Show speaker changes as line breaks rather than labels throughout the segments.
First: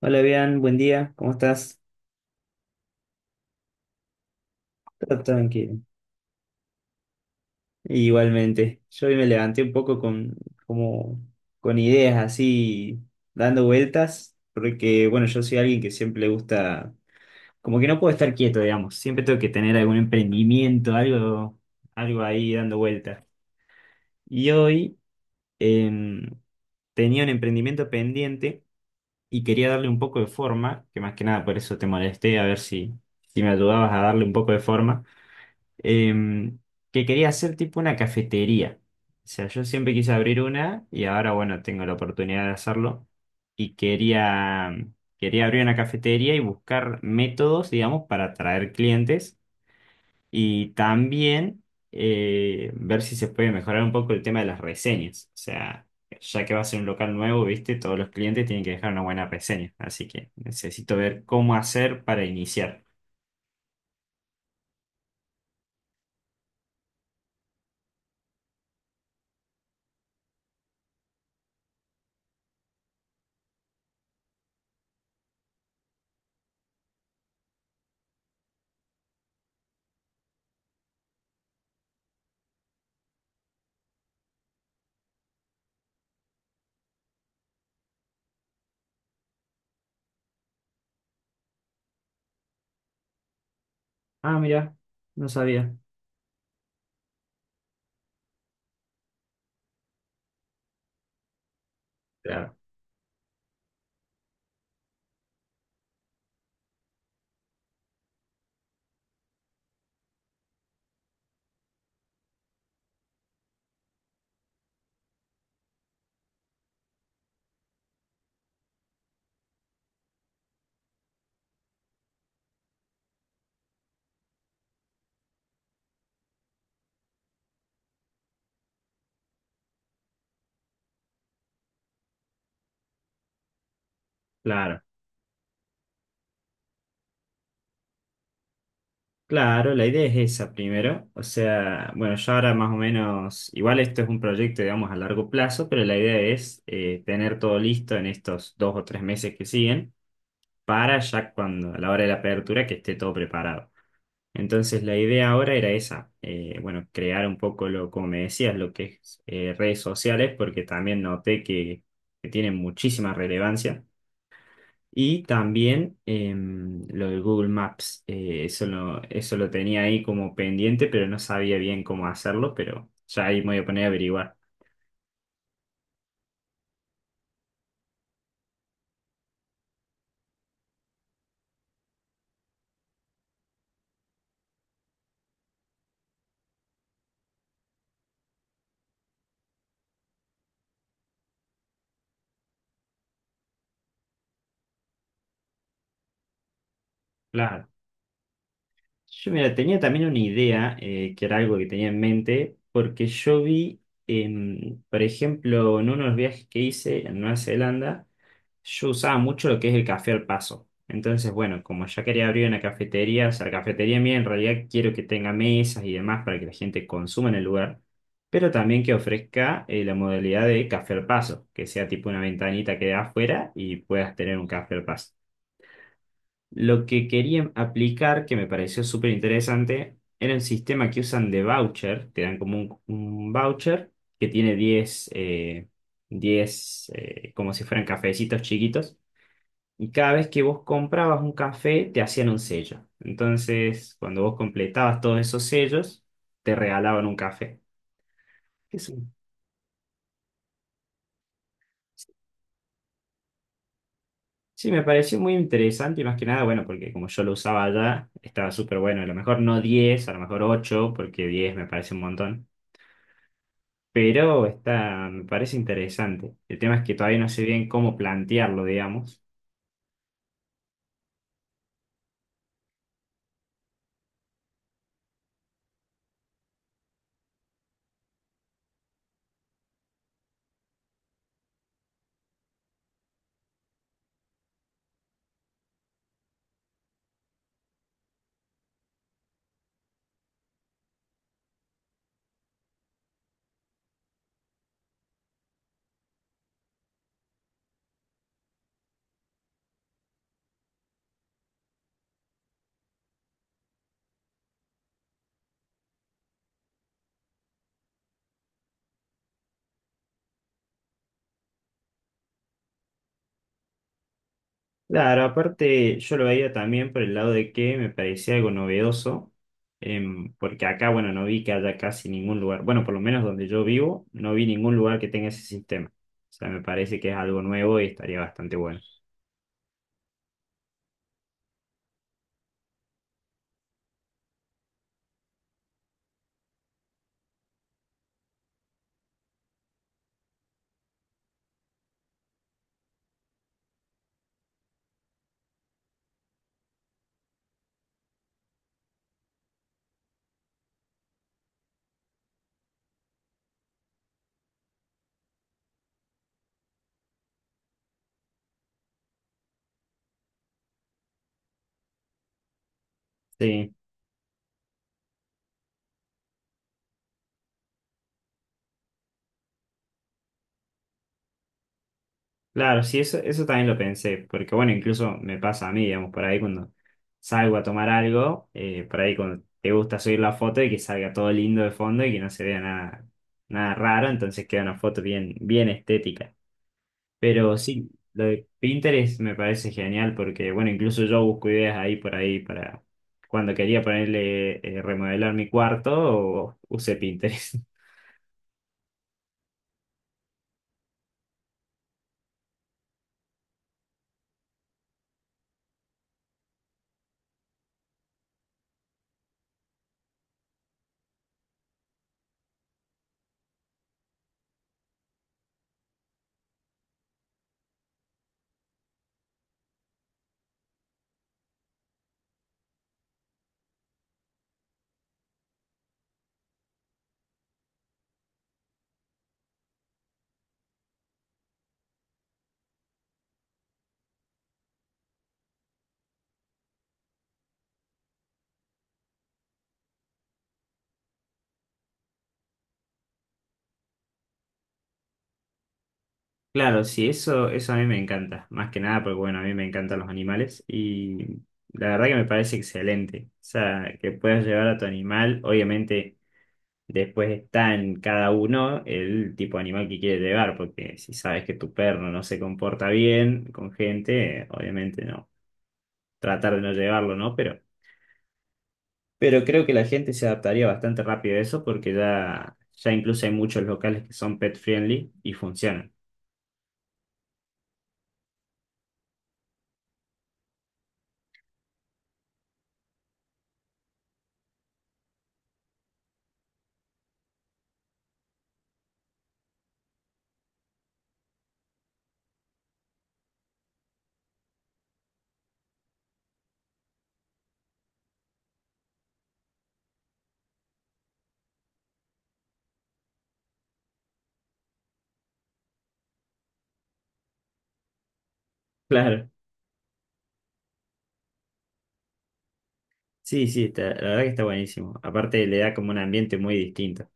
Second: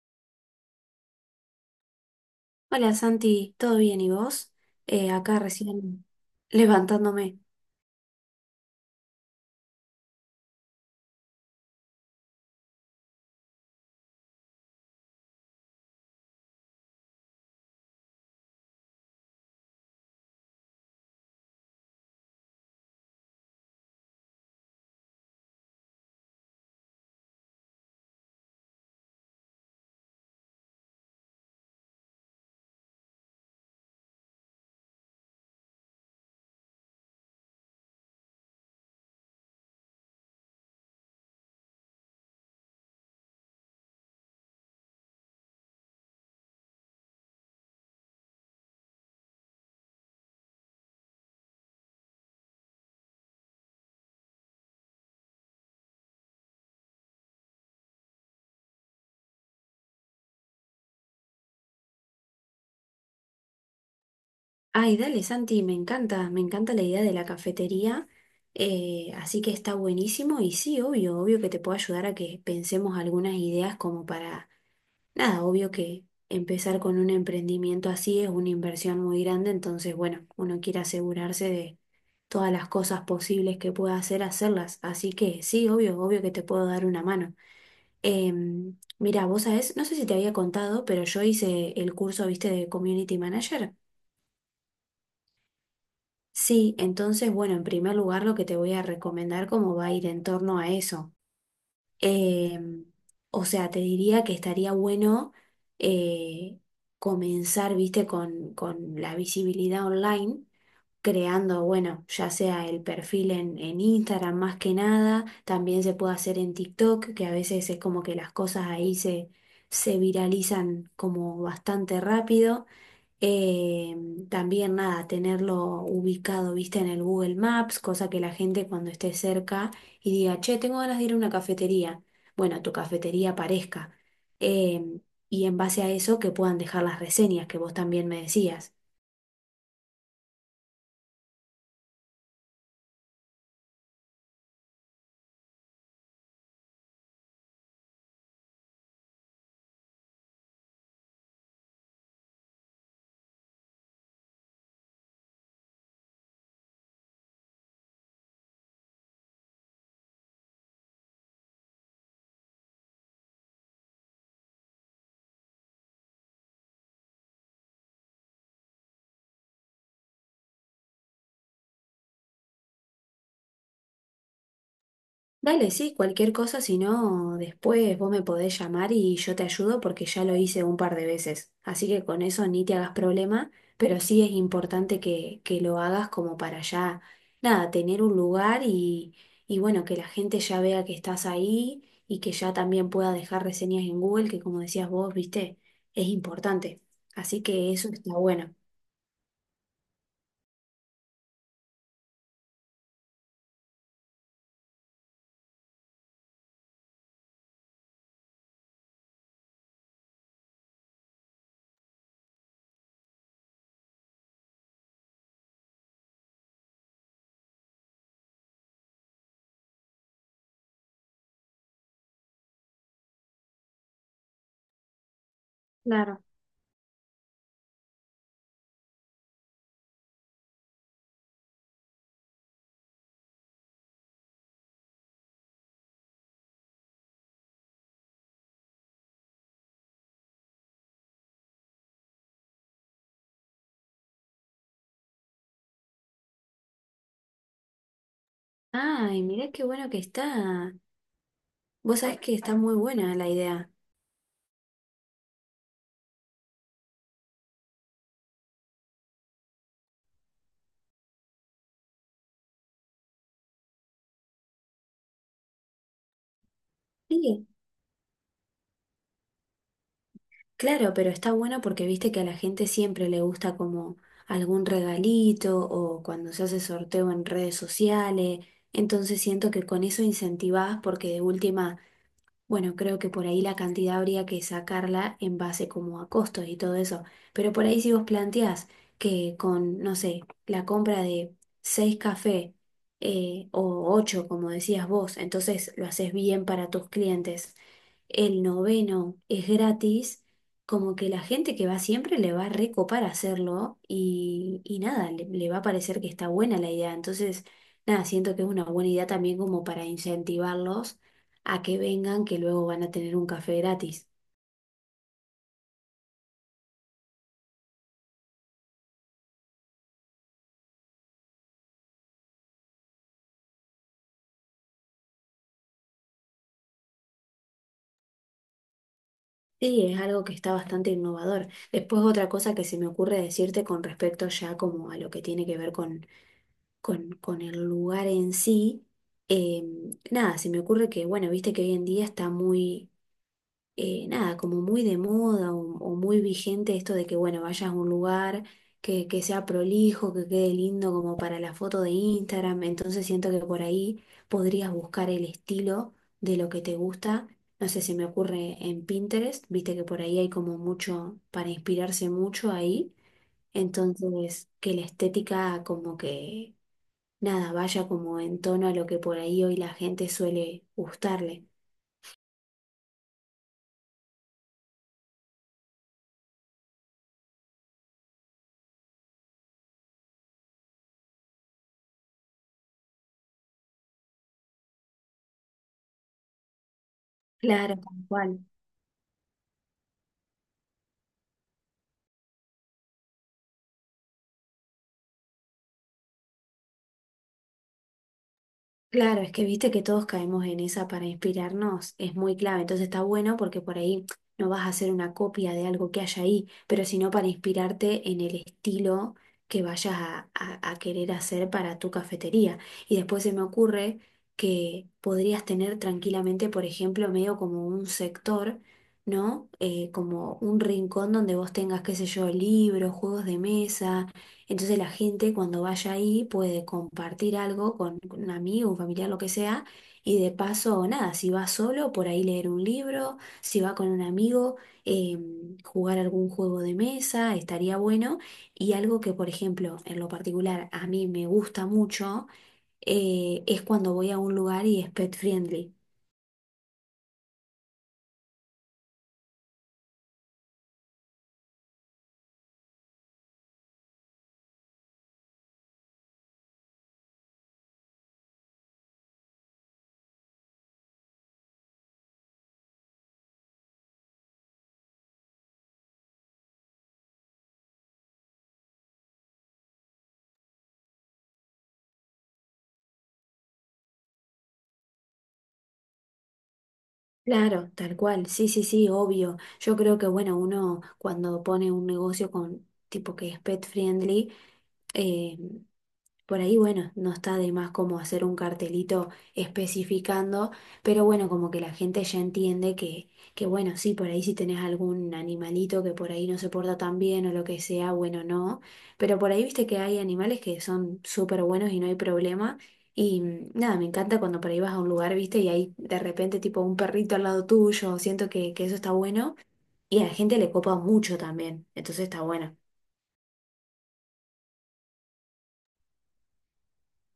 Hola, bien, buen día, ¿cómo estás?
Hola Santi, ¿todo bien y vos?
Todo
Acá
tranquilo.
recién levantándome.
Igualmente, yo hoy me levanté un poco con, como, con ideas así, dando vueltas, porque bueno, yo soy alguien que siempre le gusta, como que no puedo estar quieto, digamos, siempre tengo que tener algún emprendimiento, algo, algo ahí dando vueltas. Y hoy em, tenía un emprendimiento pendiente y quería darle un poco de forma, que más que nada por eso te molesté, a ver si, si me ayudabas a darle un poco de forma. em, que quería hacer tipo una cafetería. O sea, yo siempre quise abrir una y ahora, bueno, tengo la oportunidad de hacerlo. Y quería, quería abrir una cafetería y buscar métodos, digamos, para atraer clientes y también ver si se puede mejorar un poco el tema de las reseñas. O sea, ya que va a ser un local nuevo, viste, todos los clientes tienen que dejar una buena reseña. Así que necesito ver cómo hacer para iniciar.
Ay, dale Santi, me encanta la idea de la cafetería, así que está buenísimo y sí, obvio, obvio que te puedo ayudar a que pensemos algunas ideas como para, nada, obvio que empezar con un emprendimiento así es una inversión muy grande, entonces bueno, uno quiere asegurarse de todas las cosas posibles que pueda hacer, hacerlas, así que sí, obvio, obvio que te puedo dar una mano. Mira, vos sabés, no sé si te había contado, pero yo hice el curso, viste, de Community Manager.
Ah, mira, no sabía.
Sí, entonces, bueno, en primer lugar lo que te voy a recomendar como va a ir en torno a eso.
Claro,
Em, o sea, te diría que estaría bueno eh, comenzar, viste, con la visibilidad online, creando, bueno, ya sea el perfil en Instagram más que nada, también se puede hacer en TikTok, que a veces es como que las cosas ahí se viralizan como bastante rápido. Eh, también nada, tenerlo ubicado, viste, en el Google Maps, cosa que la gente cuando esté cerca y diga, che, tengo ganas de ir a una cafetería. Bueno, tu cafetería aparezca.
claro.
Eh, y en base a eso que puedan dejar las reseñas que vos también me decías.
Claro, la idea es esa primero. O sea, bueno, yo ahora más o menos, igual esto es un proyecto, digamos, a largo plazo, pero la idea es tener todo listo en estos dos o tres meses que siguen para ya cuando, a la hora de la apertura, que esté todo preparado. Entonces, la idea ahora era esa, bueno, crear un poco lo, como me decías, lo que es redes sociales, porque también noté que tienen muchísima relevancia. Y también lo del Google Maps, eso lo tenía ahí como pendiente, pero no sabía bien cómo hacerlo, pero ya ahí me voy a poner a averiguar.
Dale, sí, cualquier cosa, si no, después vos me podés llamar y yo te ayudo porque ya lo hice un par de veces. Así que con eso ni te hagas problema, pero sí es importante que lo hagas como para ya, nada, tener un lugar y bueno, que la gente ya vea que estás ahí y que ya también pueda dejar reseñas en Google, que como decías vos, viste, es importante. Así
Claro.
que eso está bueno.
Yo, mira, tenía también una idea, que era algo que tenía en mente, porque yo vi, por ejemplo, en unos viajes que hice en Nueva Zelanda, yo usaba mucho lo que es el café al paso. Entonces, bueno, como ya quería abrir una cafetería, o sea, la cafetería mía en realidad quiero que tenga mesas y demás para que la gente consuma en el lugar, pero también que ofrezca la modalidad de café al paso, que sea tipo una ventanita que dé afuera y puedas tener un café al paso.
Claro.
Lo que querían aplicar, que me pareció súper interesante, era el sistema que usan de voucher. Te dan como un voucher que tiene 10 10, como si fueran cafecitos chiquitos. Y cada vez que vos comprabas un café, te hacían un sello. Entonces, cuando vos completabas todos esos sellos, te regalaban un café. Es un-
Ay, mirá qué bueno que está. Vos sabés que está muy buena la idea.
Sí, me pareció muy interesante y más que nada, bueno, porque como yo lo usaba allá, estaba súper bueno. A lo mejor no diez, a lo mejor ocho, porque 10 me parece un montón. Pero está, me parece interesante. El tema es que todavía no sé
Sí.
bien cómo plantearlo, digamos.
Claro, pero está bueno porque viste que a la gente siempre le gusta como algún regalito o cuando se hace sorteo en redes sociales. Entonces siento que con eso incentivás porque de última, bueno, creo que por ahí la cantidad habría que sacarla en base como a costos y todo eso. Pero por ahí si vos planteás que con, no sé, la compra de seis cafés o ocho, como decías vos, entonces lo haces bien para tus clientes, el noveno es gratis, como que la gente que va siempre le va a recopar hacerlo y nada, le va a parecer que está buena la idea. Entonces, nada, siento que es una buena idea también como para incentivarlos a que vengan, que luego van a tener un café gratis.
Claro, aparte yo lo veía también por el lado de que me parecía algo novedoso, porque acá, bueno, no vi que haya casi ningún lugar, bueno, por lo menos donde yo vivo, no vi ningún lugar que tenga ese sistema. O sea, me parece que es algo nuevo y estaría bastante bueno.
Sí, es algo que está bastante innovador. Después otra cosa que se me ocurre decirte con respecto ya como a lo que tiene que ver con el lugar en sí. Nada, se me ocurre que, bueno, viste que hoy en día está muy nada, como muy de moda o muy vigente esto de que, bueno, vayas a un lugar que sea prolijo, que quede lindo como para la foto de Instagram. Entonces siento que por ahí podrías buscar el estilo de lo que te gusta. No sé, se me ocurre en Pinterest, viste que por ahí hay como mucho para inspirarse mucho ahí.
Sí.
Entonces, que la estética como que, nada, vaya como en tono a lo que por ahí hoy la gente suele gustarle.
Claro, sí, eso también lo pensé, porque bueno, incluso me pasa a mí, digamos, por ahí cuando salgo a tomar algo, por ahí cuando te gusta subir la foto y que salga todo lindo de fondo y que no se vea nada, nada raro, entonces queda una foto bien, bien estética. Pero
Claro,
sí,
tal
lo
cual.
de Pinterest me parece genial porque bueno, incluso yo busco ideas ahí por ahí para cuando quería ponerle, remodelar mi cuarto, o usé Pinterest.
Claro, es que viste que todos caemos en esa para inspirarnos, es muy clave, entonces está bueno porque por ahí no vas a hacer una copia de algo que haya ahí, pero sino para inspirarte en el estilo que vayas a querer hacer para tu cafetería. Y después se me ocurre que podrías tener tranquilamente, por ejemplo, medio como un sector, ¿no? Como un rincón donde vos tengas, qué sé yo, libros, juegos de mesa, entonces la gente cuando vaya ahí puede compartir algo con un amigo, un familiar, lo que sea, y de paso, nada, si va solo, por ahí leer un libro, si va con un amigo, eh, jugar algún juego de mesa, estaría bueno. Y algo que, por ejemplo, en lo particular a mí me gusta mucho, es cuando voy a un lugar y es pet friendly.
Claro, sí, eso a mí me encanta, más que nada porque, bueno, a mí me encantan los animales y la verdad que me parece excelente. O sea, que puedas llevar a tu animal, obviamente después está en cada uno el tipo de animal que quiere llevar, porque si sabes que tu perro no se comporta bien con gente, obviamente no, tratar de no llevarlo, ¿no? Pero creo que la gente se adaptaría bastante rápido a eso porque ya, ya incluso hay muchos locales que son pet friendly y funcionan.
Claro, tal cual, sí, sí, sí, obvio. Yo creo que, bueno, uno cuando pone un negocio con tipo que es pet friendly, eh, por ahí, bueno, no está de más como hacer un cartelito especificando, pero bueno, como que la gente ya entiende que bueno, sí, por ahí si tenés algún animalito que por ahí no se porta tan bien o lo que sea, bueno, no, pero por ahí viste que hay animales que son súper buenos y no hay problema, y nada, me encanta cuando por ahí vas a un lugar, viste, y hay de repente tipo un perrito al lado tuyo, siento que eso está
Claro.
bueno, y a la gente le copa mucho también, entonces está bueno.
Sí, sí, está- la verdad que está buenísimo. Aparte le da como un ambiente muy distinto.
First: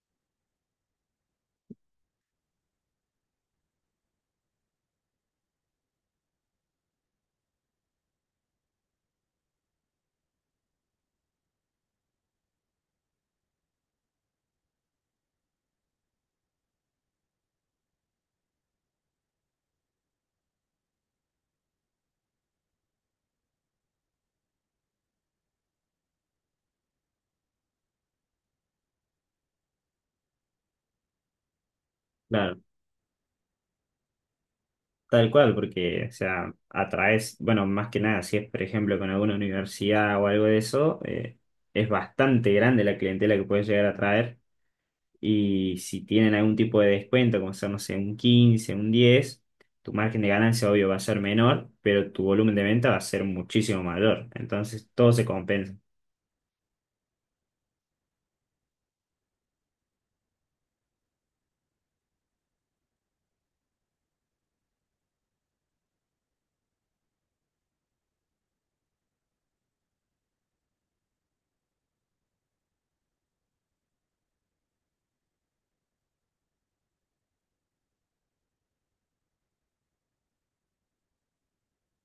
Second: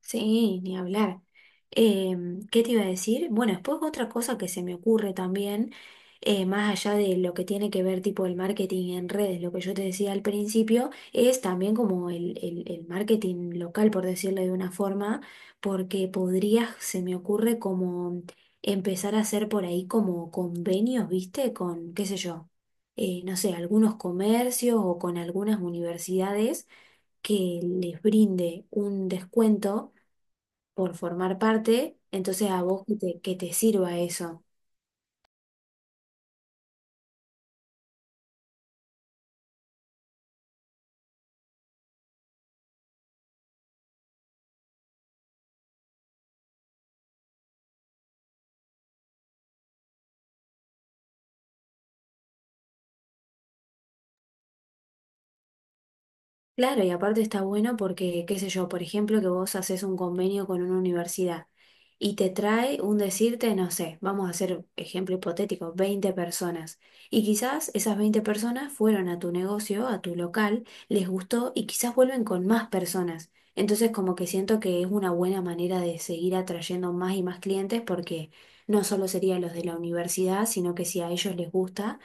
Sí, ni hablar. ¿Qué te iba a decir? Bueno, después otra cosa que se me ocurre también, más allá de lo que tiene que ver tipo el marketing en redes, lo que yo te decía al principio, es también como el marketing local, por decirlo de una forma, porque podrías, se me ocurre como empezar a hacer por ahí como convenios, ¿viste? Con, qué sé yo, no sé, algunos comercios o con algunas universidades que les brinde un descuento por formar parte, entonces
Claro,
a vos que te sirva eso.
tal cual, porque, o sea, atraes, bueno, más que nada, si es, por ejemplo, con alguna universidad o algo de eso, es bastante grande la clientela que puedes llegar a traer. Y si tienen algún tipo de descuento, como ser, no sé, un 15, un 10, tu margen de ganancia, obvio, va a ser menor, pero tu volumen de venta va a ser muchísimo mayor. Entonces, todo se compensa.
Claro, y aparte está bueno porque, qué sé yo, por ejemplo, que vos haces un convenio con una universidad y te trae un decirte, no sé, vamos a hacer ejemplo hipotético, 20 personas. Y quizás esas 20 personas fueron a tu negocio, a tu local, les gustó y quizás vuelven con más personas. Entonces como que siento que es una buena manera de seguir atrayendo más y más clientes porque no solo serían los de la universidad, sino que si a ellos les gusta,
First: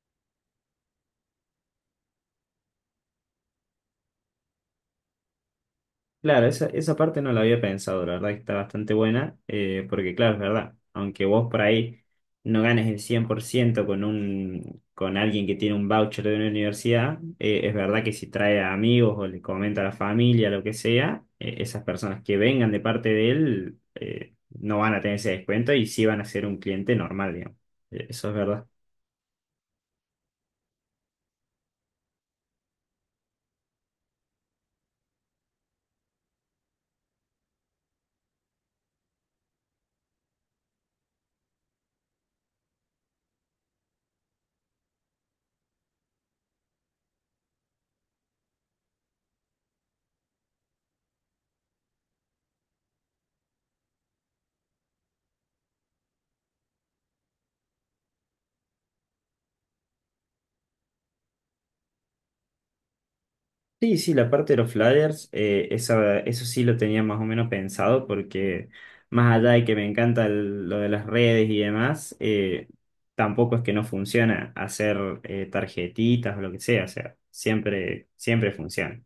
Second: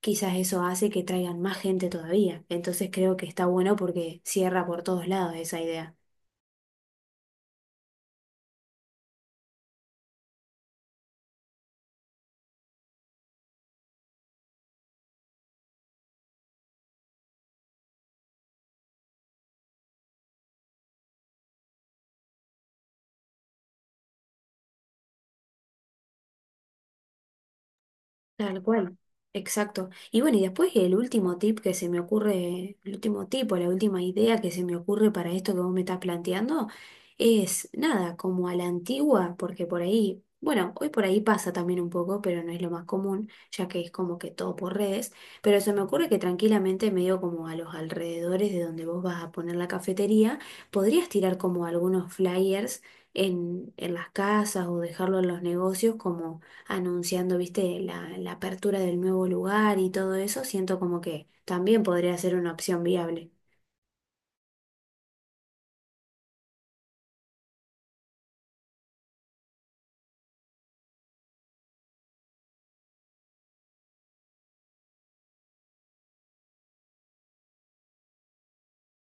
quizás eso hace que traigan más gente todavía. Entonces creo que está bueno porque cierra por todos lados esa idea.
Claro, esa parte no la había pensado, la verdad que está bastante buena, porque claro, es verdad, aunque vos por ahí no ganes el 100% con un, con alguien que tiene un voucher de una universidad, es verdad que si trae a amigos o le comenta a la familia, lo que sea, esas personas que vengan de parte de él, no van a tener ese descuento y sí van a ser un cliente normal, digamos. Eso es
Tal
verdad.
cual, exacto. Y bueno, y después el último tip que se me ocurre, el último tip o la última idea que se me ocurre para esto que vos me estás planteando es nada, como a la antigua, porque por ahí, bueno, hoy por ahí pasa también un poco, pero no es lo más común, ya que es como que todo por redes, pero se me ocurre que tranquilamente medio como a los alrededores de donde vos vas a poner la cafetería, podrías tirar como algunos flyers en las casas o dejarlo en los negocios como anunciando, viste, la apertura del nuevo lugar y todo eso, siento como que también podría ser una opción viable.
Sí, sí, la parte de los flyers, esa- eso sí lo tenía más o menos pensado porque más allá de que me encanta el- lo de las redes y demás, tampoco es que no funciona hacer tarjetitas o lo que sea, o sea, siempre funciona.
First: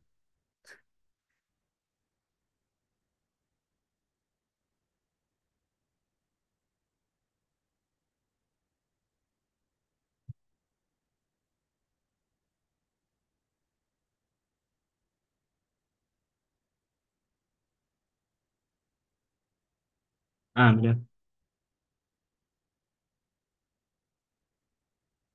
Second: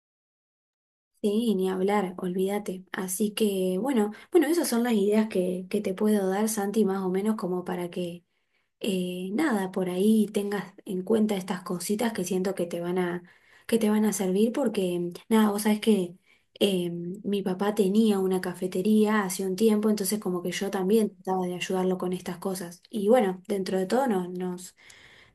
Sí, ni hablar, olvídate. Así que, bueno, bueno, esas son las ideas que te puedo dar, Santi, más o menos como para que nada, por ahí tengas en cuenta estas cositas que siento que te van a, que te van a servir porque, nada, vos sabés que eh, mi papá tenía una cafetería hace un tiempo, entonces como que yo
Ah, mira.
también trataba de ayudarlo con estas cosas. Y bueno, dentro de todo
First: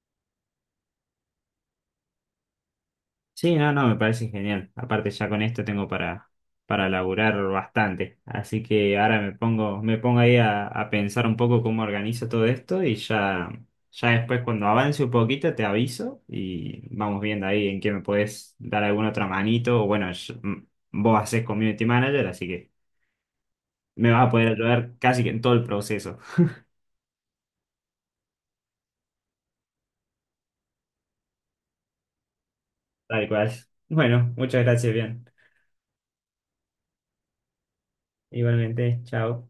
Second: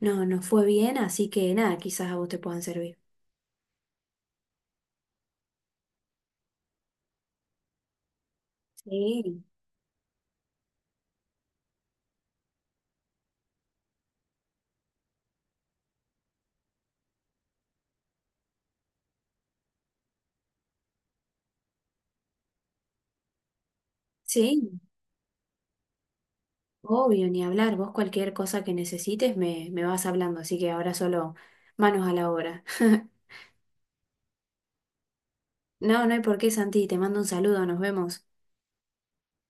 no, nos fue bien, así que nada, quizás a vos te puedan servir.
Sí, no, no, me parece genial. Aparte ya con esto tengo para laburar bastante. Así que ahora me
Sí,
pongo, me pongo ahí a pensar un poco cómo organizo todo esto y ya, ya después cuando avance un poquito te aviso y vamos viendo ahí en qué me puedes dar alguna otra manito. O bueno, yo- m- vos haces community manager, así que me vas a poder
sí,
ayudar casi que en todo el proceso.
obvio, ni hablar. Vos cualquier cosa que necesites me vas hablando, así que ahora solo manos a la obra.
Tal cual. Bueno, muchas gracias, bien.
No, no hay por qué, Santi. Te mando un saludo. Nos vemos.
Igualmente, chao.